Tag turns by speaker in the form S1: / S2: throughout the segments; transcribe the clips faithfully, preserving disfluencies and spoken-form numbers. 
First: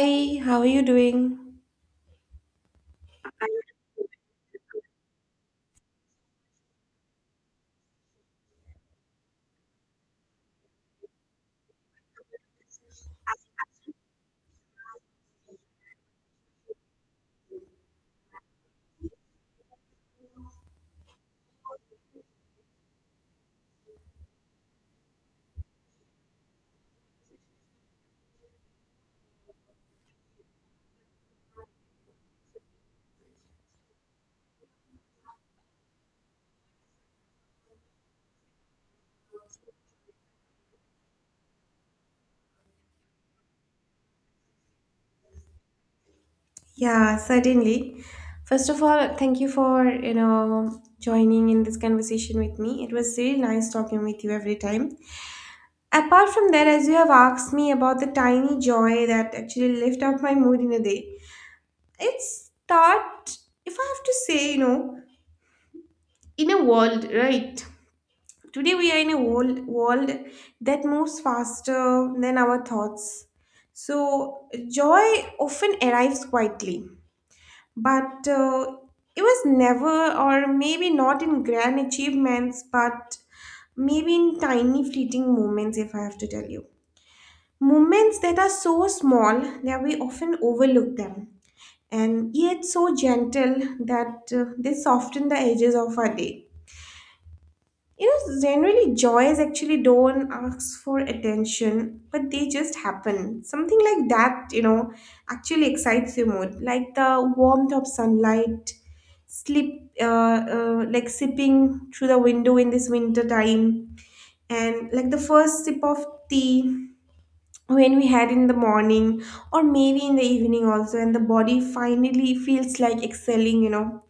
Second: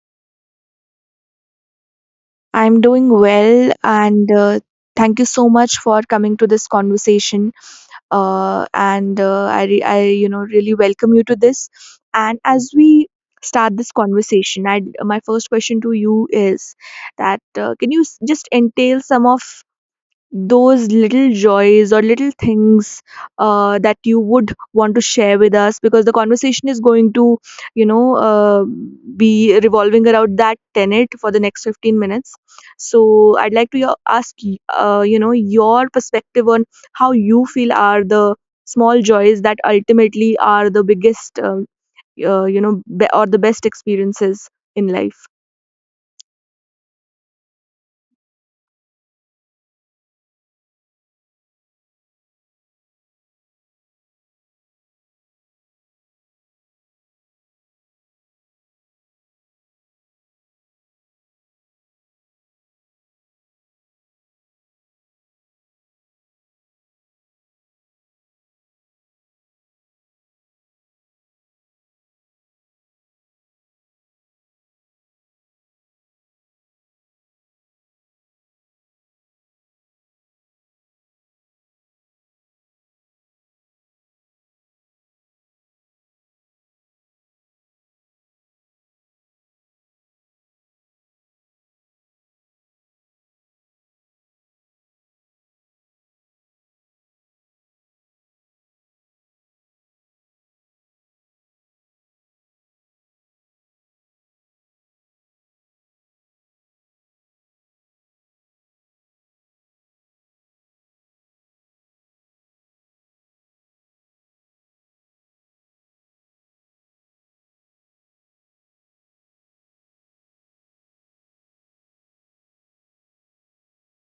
S1: Hi, how are you doing?
S2: I'm doing well, and uh, thank you so much for coming to this conversation. Uh, and uh, I, re- I, you know, really welcome you to this. And as we start this conversation, I, my first question to you is that uh, can you s- just entail some of those little joys or little things uh, that you would want to share with us because the conversation is going to you know uh, be revolving around that tenet for the next fifteen minutes, so I'd like to yo- ask y- uh, you know, your perspective on how you feel are the small joys that ultimately are the biggest um, uh, you know, be- or the best experiences in life.
S1: Yeah, certainly. First of all, thank you for, you know, joining in this conversation with me. It was really nice talking with you every time. Apart from that, as you have asked me about the tiny joy that actually lift up my mood in a day, it's start, if I have to say, you know, in a world, right? Today we are in a world, world that moves faster than our thoughts. So joy often arrives quietly, but uh, it was never, or maybe not in grand achievements, but maybe in tiny fleeting moments, if I have to tell you, moments that are so small that we often overlook them, and yet so gentle that uh, they soften the edges of our day. You know, generally, joys actually don't ask for attention, but they just happen. Something like that, you know, actually excites your mood, like the warmth of sunlight, sleep, uh, uh, like sipping through the window in this winter time, and like the first sip of tea when we had in the morning, or maybe in the evening also, and the body finally feels like excelling, you know.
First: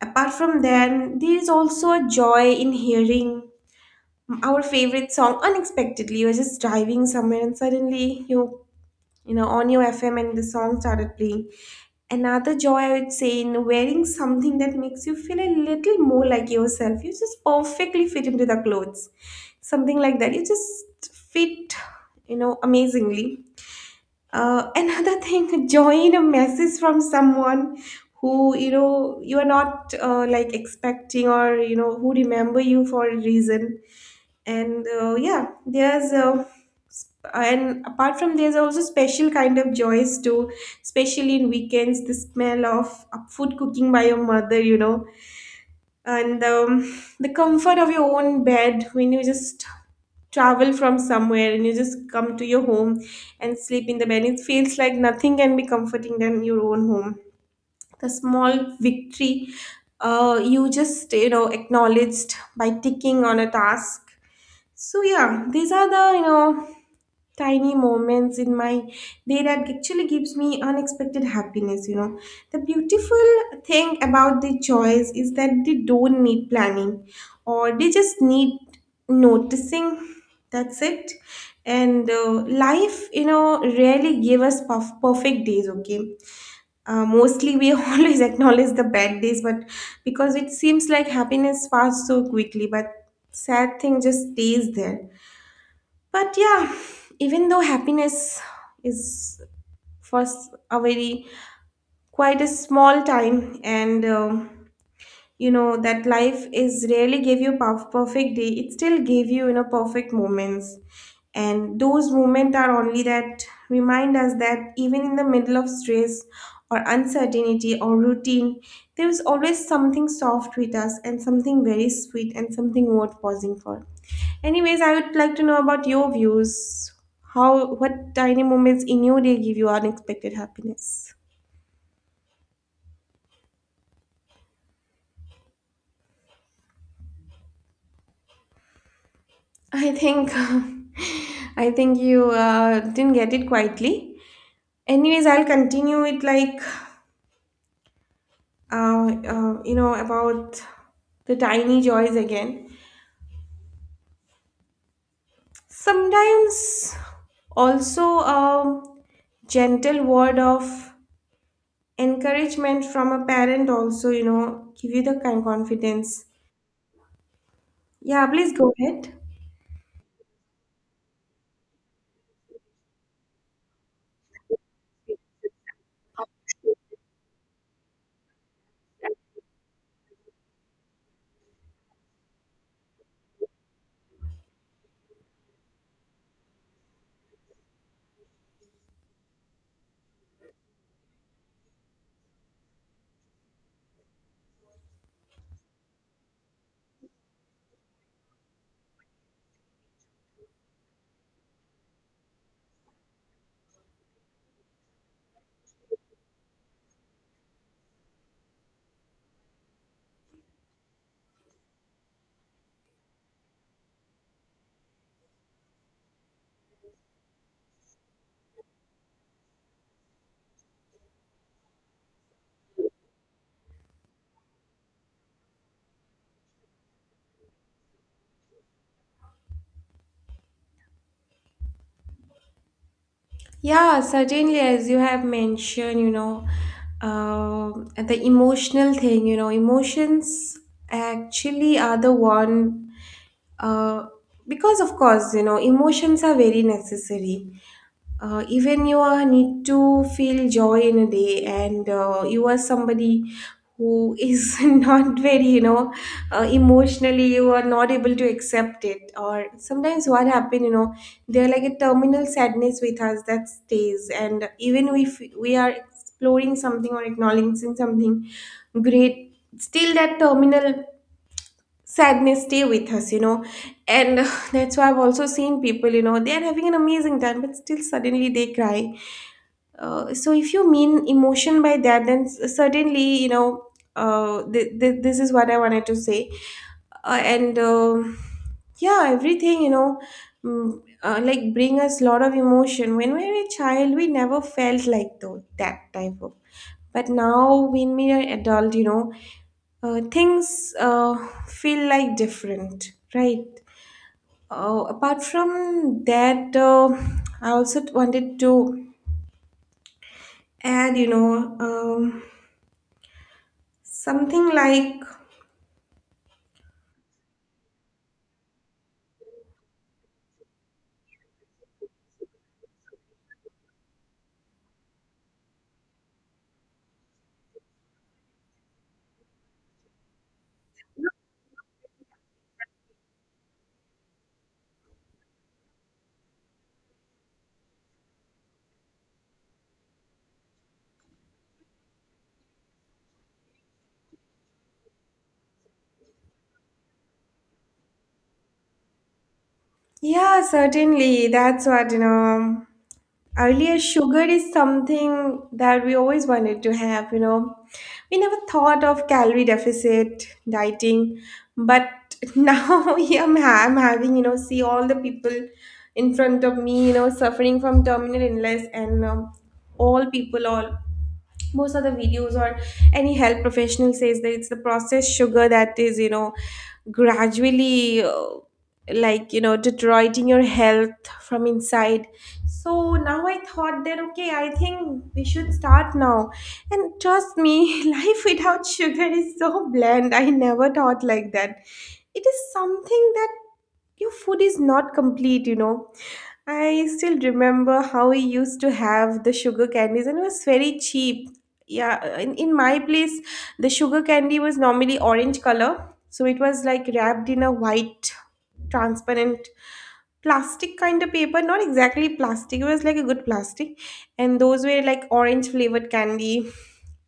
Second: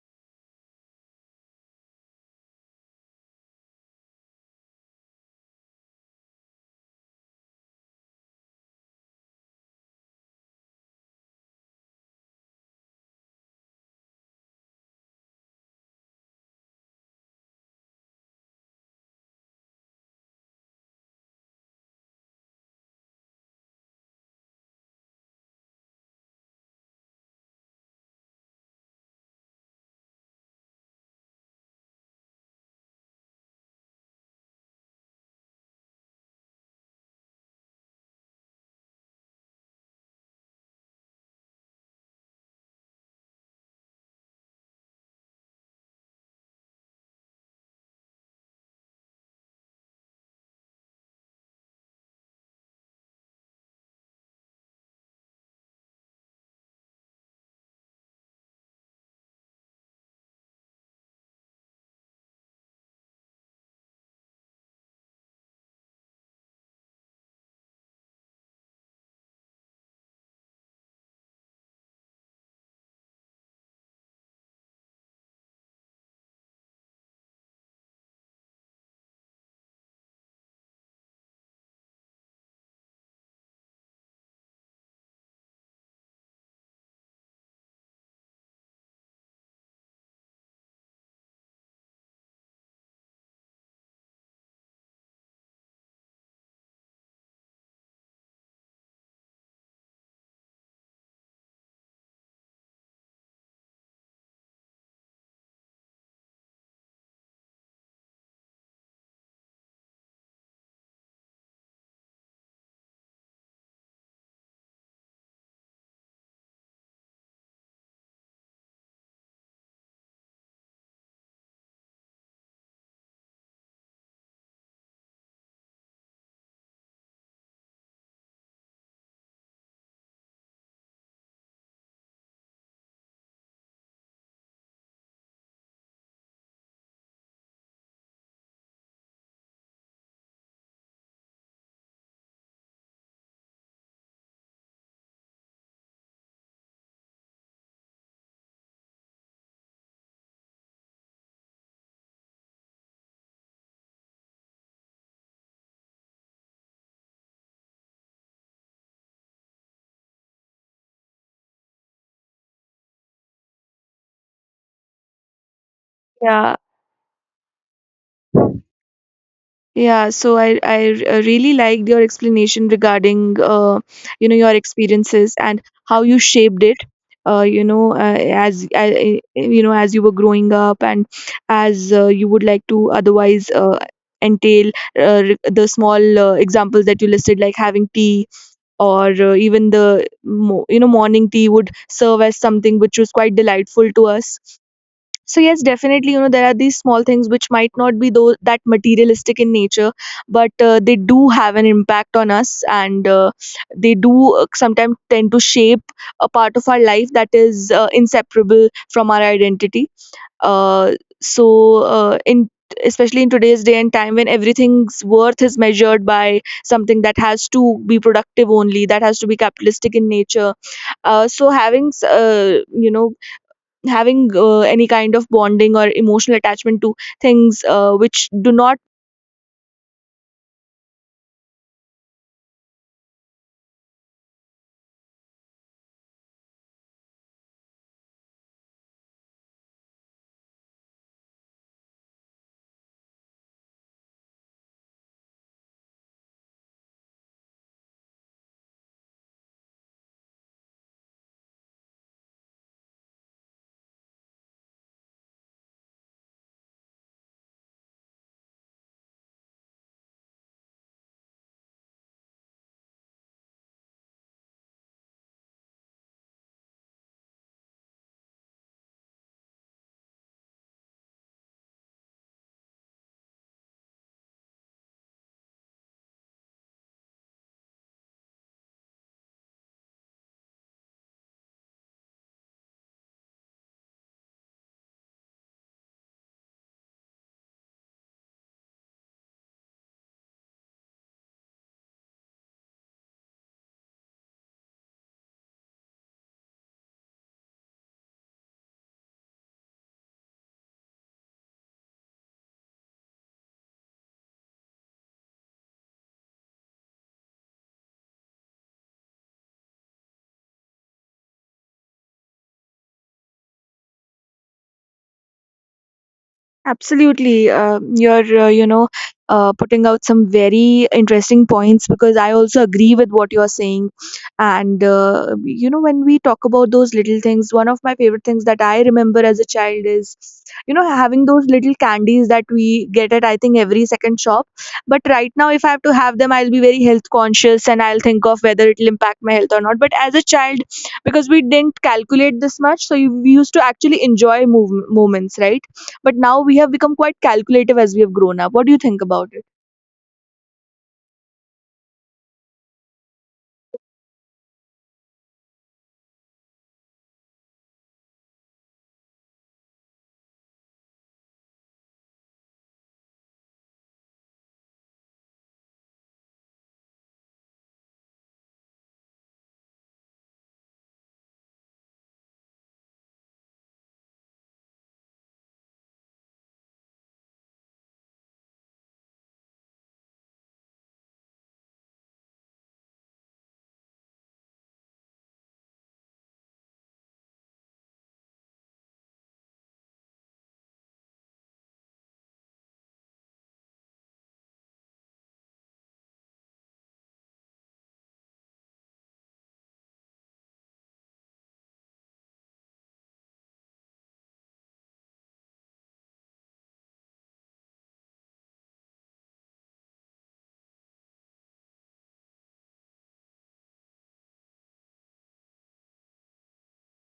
S1: Apart from that, there is also a joy in hearing our favorite song unexpectedly. You were just driving somewhere and suddenly you you know on your F M and the song started playing. Another joy I would say in wearing something that makes you feel a little more like yourself. You just perfectly fit into the clothes. Something like that. You just fit, you know, amazingly. Uh, another thing, joy in a message from someone who you know you are not uh, like expecting, or you know who remember you for a reason. And uh, yeah, there's uh, sp- and apart from there's also special kind of joys too, especially in weekends, the smell of uh, food cooking by your mother, you know. And um, the comfort of your own bed when you just travel from somewhere and you just come to your home and sleep in the bed, it feels like nothing can be comforting than your own home. The small victory uh, you just, you know, acknowledged by ticking on a task. So yeah, these are the, you know, tiny moments in my day that actually gives me unexpected happiness. You know, the beautiful thing about the joys is that they don't need planning, or they just need noticing. That's it. And uh, life, you know, rarely give us perf- perfect days. Okay, uh, mostly we always acknowledge the bad days, but because it seems like happiness passed so quickly, but sad thing just stays there. But yeah, even though happiness is for s- a very, quite a small time, and um you know that life is rarely gave you perf- perfect day, it still gave you, you know, perfect moments, and those moments are only that remind us that even in the middle of stress or uncertainty or routine, there is always something soft with us, and something very sweet, and something worth pausing for. Anyways, I would like to know about your views, how what tiny moments in your day give you unexpected happiness. I think I think you uh, didn't get it quietly. Anyways, I'll continue it like uh, uh, you know about the tiny joys again. Sometimes also a gentle word of encouragement from a parent also, you know, give you the kind confidence.
S2: Yeah,
S1: Yeah, please go ahead.
S2: Yeah, so I, I r- uh, really liked your explanation regarding uh, you know, your experiences and how you shaped it. Uh, you know, uh, as uh, uh, you know, as you were growing up, and as uh, you would like to otherwise uh, entail uh, re- the small uh, examples that you listed, like having tea or uh, even the mo- you know, morning tea would serve as something which was quite delightful to us. So yes, definitely, you know, there are these small things which might not be though that materialistic in nature, but uh, they do have an impact on us, and uh, they do uh, sometimes tend to shape a part of our life that is uh, inseparable from our identity. Uh, so uh, in especially in today's day and time when everything's worth is measured by something that has to be productive only, that has to be capitalistic in nature. uh, so having s- uh, you know, having uh, any kind of bonding or emotional attachment to things uh, which do not.
S1: Yeah, certainly, as you have mentioned, you know, um the emotional thing, you know, emotions actually are the one, uh, because of course, you know, emotions are very necessary. Uh, even you uh, need to feel joy in a day, and uh, you are somebody who is not very, you know, uh, emotionally you are not able to accept it. Or sometimes what happen, you know, they're like a terminal sadness with us that stays, and even if we are exploring something or acknowledging something great, still that terminal sadness stay with us, you know. And that's why I've also seen people, you know, they are having an amazing time but still suddenly they cry. Uh, so if you mean emotion by that, then s- certainly, you know, uh, th- th- this is what I wanted to say, uh, and um yeah, everything, you know, mm, uh, like bring us lot of emotion. When we were a child, we never felt like though that type of. But now, when we are adult, you know, uh, things uh, feel like different, right? Uh, apart from that, uh, I also wanted to, and you know, um, something like,
S2: Absolutely. Uh, you're, uh, you know, uh, putting out some very interesting points because I also agree with what you're saying. And, uh, you know, when we talk about those little things, one of my favorite things that I remember as a child is, you know, having those little candies that we get at, I think, every second shop. But right now, if I have to have them, I'll be very health conscious and I'll think of whether it'll impact my health or not. But as a child, because we didn't calculate this much, so you- we used to actually enjoy move- moments, right? But now we have become quite calculative as we have grown up. What do you think about it?
S1: yeah, certainly, that's what you know. Earlier, sugar is something that we always wanted to have, you know. We never thought of calorie deficit dieting, but now yeah, I'm, ha- I'm having, you know, see all the people in front of me, you know, suffering from terminal illness, and um, all people, all most of the videos or any health professional says that it's the processed sugar that is, you know, gradually uh, like, you know, deteriorating your health from inside. So now I thought that, okay, I think we should start now. And trust me, life without sugar is so bland, I never thought like that. It is something that your food is not complete, you know. I still remember how we used to have the sugar candies, and it was very cheap. Yeah, in, in my place, the sugar candy was normally orange color, so it was like wrapped in a white, transparent plastic kind of paper. Not exactly plastic, it was like a good plastic, and those were like orange flavored candy.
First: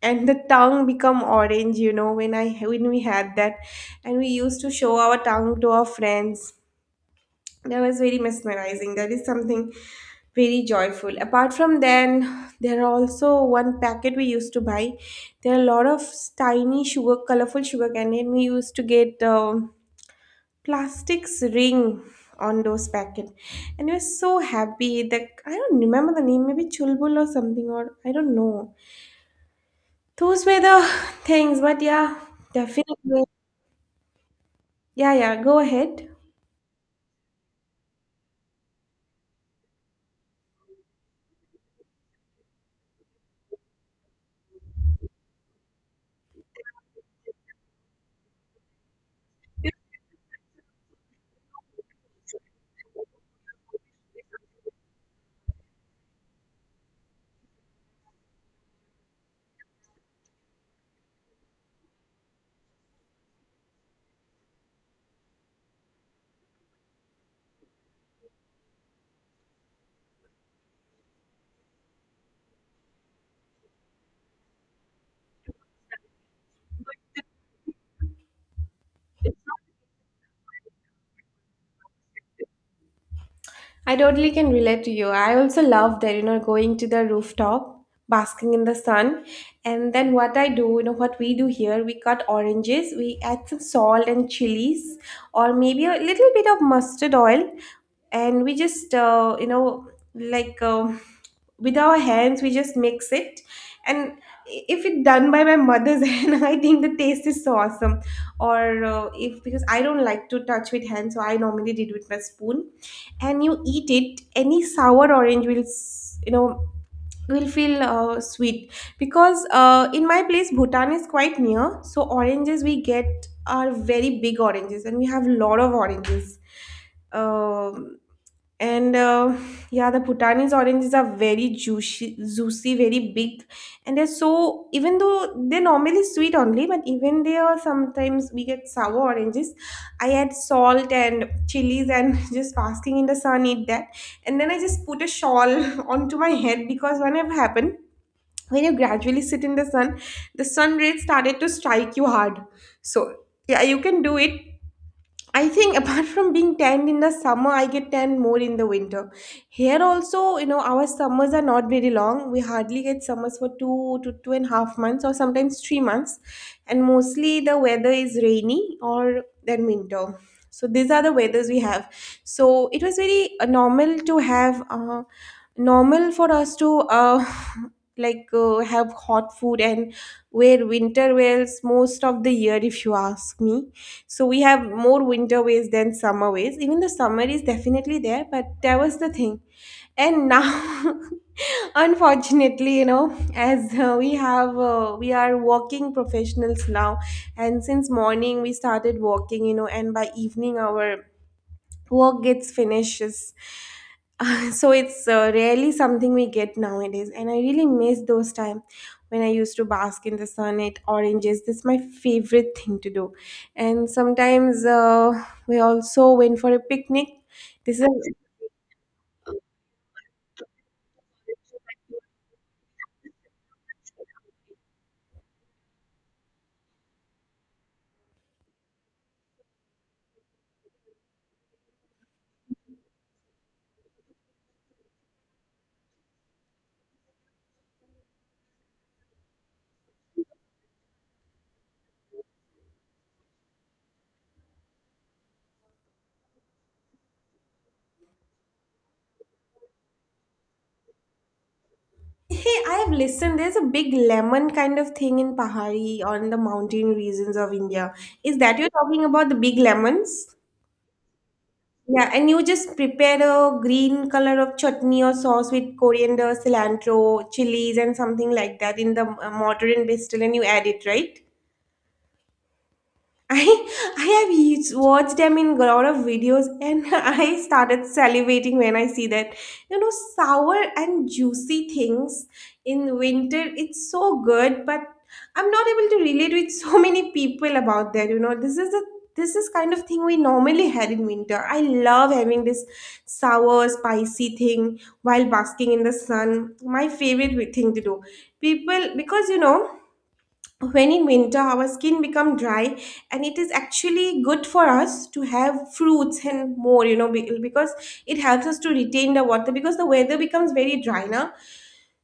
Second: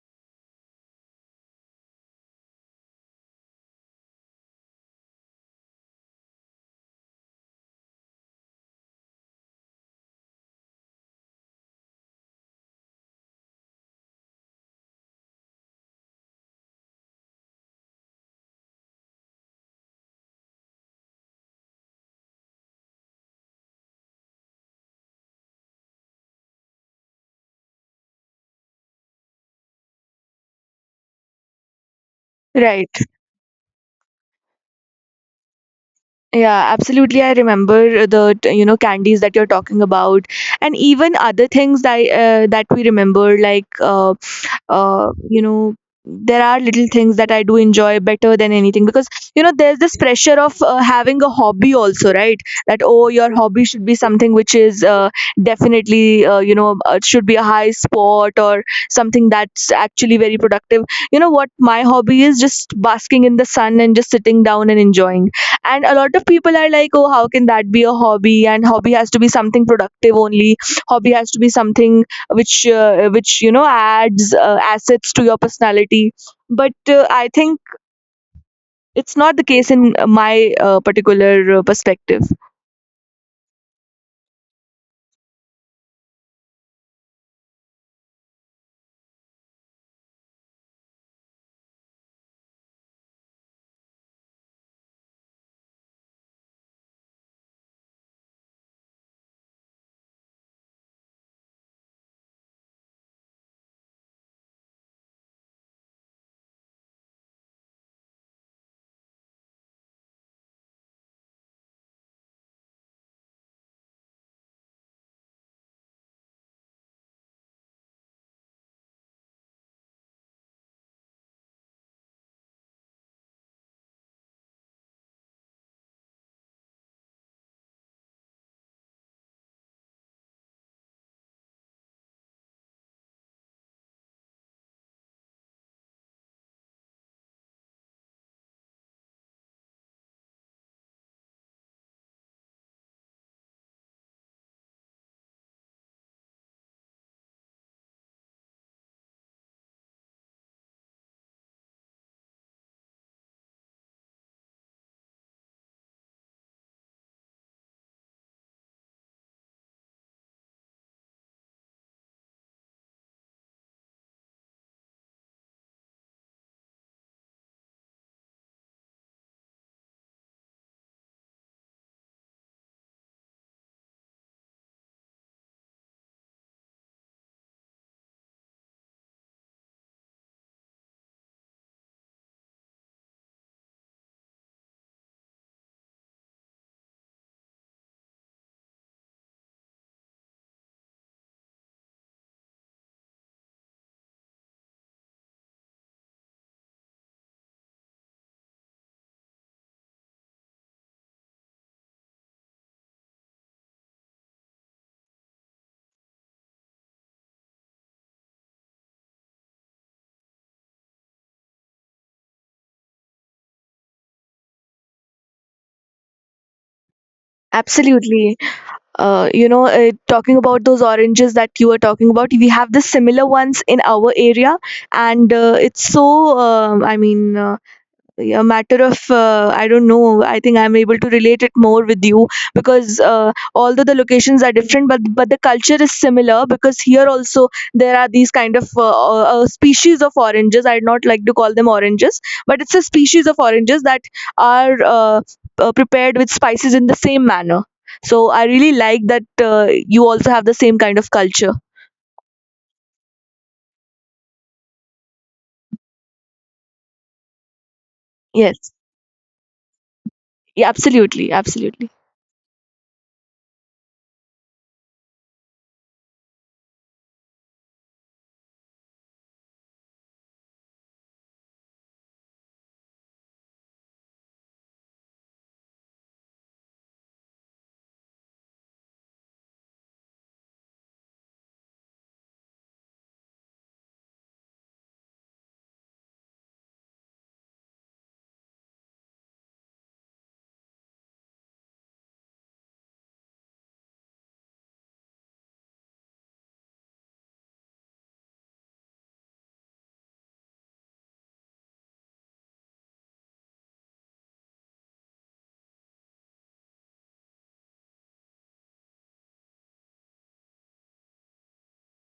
S1: And the tongue become orange, you know, when I when we had that, and we used to show our tongue to our friends. That was very mesmerizing. That is something very joyful. Apart from then, there are also one packet we used to buy. There are a lot of tiny sugar, colorful sugar candy, and we used to get um, plastics ring on those packet. And we were so happy that I don't remember the name, maybe chulbul or something, or I don't know. Those were the things, but yeah,
S2: Right.
S1: definitely. Yeah, yeah, go ahead.
S2: Yeah, absolutely. I remember the t- you know, candies that you're talking about, and even other things that uh, that we remember, like uh, uh, you know, there are little things that I do enjoy better than anything because you know there's this pressure of uh, having a hobby also, right? That oh, your hobby should be something which is uh, definitely uh, you know, uh, should be a high sport or something that's actually very productive. You know what my hobby is? Just basking in the sun and just sitting down and enjoying, and a lot of people are like, oh, how can that be a hobby, and hobby has to be something productive only, hobby has to be something which uh, which you know adds uh, assets to your personality, but uh, I think it's not the case in uh, my uh, particular uh, perspective.
S1: I totally can relate to you. I also love that, you know, going to the rooftop, basking in the sun. And then what I do, you know, what we do here, we cut oranges, we add some salt and chilies, or maybe a little bit of mustard oil. And we just, uh, you know, like um with our hands, we just mix it. And if it's done by my mother's hand, I think the taste is so awesome. Or uh, if, because I don't like to touch with hands, so I normally did with my spoon. And you eat it, any sour orange will s- you know will feel uh, sweet, because uh, in my place, Bhutan is quite near, so oranges we get are very big oranges, and we have lot of oranges. Um and uh, yeah, the Bhutanese oranges are very juicy, juicy, very big, and they're so, even though they're normally sweet only, but even they are, sometimes we get sour oranges. I add salt and chilies, and just basking in the sun, eat that. And then I just put a shawl onto my head, because whenever happened, when you gradually sit in the sun, the sun rays started to strike you hard. So yeah, you can do it. I think apart from being tanned in the summer, I get tanned more in the winter. Here also, you know, our summers are not very long. We hardly get summers for two to two and a half months, or sometimes three months. And mostly the weather is rainy or then winter. So these are the weathers we have. So it was very uh, normal to have, uh, normal for us to uh, like uh, have hot food and wear winter wears most of the year, if you ask me. So we have more winter ways than summer ways, even the summer is definitely there, but that was the thing. And now unfortunately, you know, as uh, we have uh, we are walking professionals now. And since morning we started walking, you know, and by evening our work gets finishes. So it's uh, rarely something we get nowadays, and I really miss those time when I used to bask in the sun at oranges. This is my favorite thing to do. And sometimes uh, we also went for a picnic. This is
S2: Absolutely. Uh, you know, uh, talking about those oranges that you were talking about, we have the similar ones in our area, and uh, it's so. um I mean, uh, a matter of uh, I don't know, I think I'm able to relate it more with you because uh, although the locations are different, but but the culture is similar because here also there are these kind of uh, uh, species of oranges, I'd not like to call them oranges, but it's a species of oranges that are uh, uh, prepared with spices in the same manner. So I really like that uh, you also have the same kind of culture.
S1: hey, I have listened there's a big lemon kind of thing in pahari, on the mountain regions of India. Is that
S2: Yes.
S1: you're talking about, the big lemons?
S2: Yeah, absolutely, absolutely.
S1: Yeah, and you just prepare a green color of chutney or sauce with coriander, cilantro, chilies, and something like that in the uh, mortar and pestle, and you add it, right? I I have used, watched them in a lot of videos, and I started salivating when I see that. You know, sour and juicy things in winter, it's so good, but I'm not able to relate with so many people about that. You know, this is a, this is kind of thing we normally had in winter. I love having this sour, spicy thing while basking in the sun. My favorite thing to do. People, because you know, when in winter our skin become dry, and it is actually good for us to have fruits and more, you know, be- because it helps us to retain the water, because the weather becomes very dry now.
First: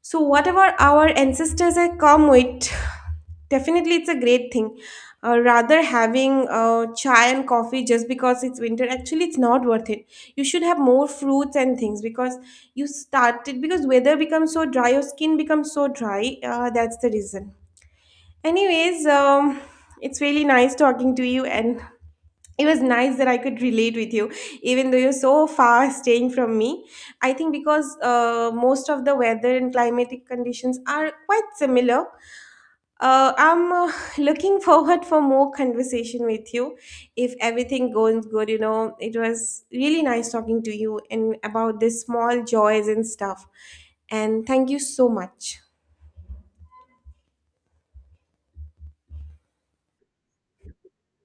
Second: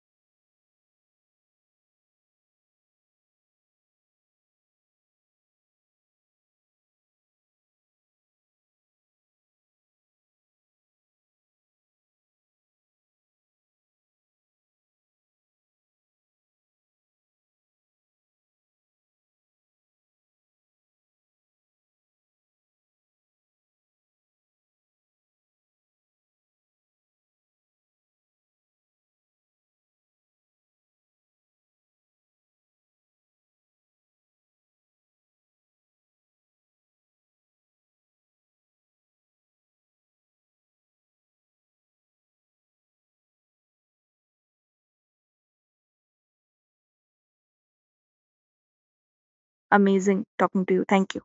S1: So whatever our ancestors have come with, definitely it's a great thing. uh, rather having uh, chai and coffee just because it's winter, actually it's not worth it. You should have more fruits and things because you started, because weather becomes so dry, your skin becomes so dry, uh, that's the reason. Anyways, um, it's really nice talking to you, and it was nice that I could relate with you, even though you're so far staying from me. I think because uh, most of the weather and climatic conditions are quite similar. Uh, I'm uh, looking forward for more conversation with you. If everything goes good, you know, it was really nice talking to you and about these small joys and stuff. And thank you so much.
S2: Amazing talking to you. Thank you.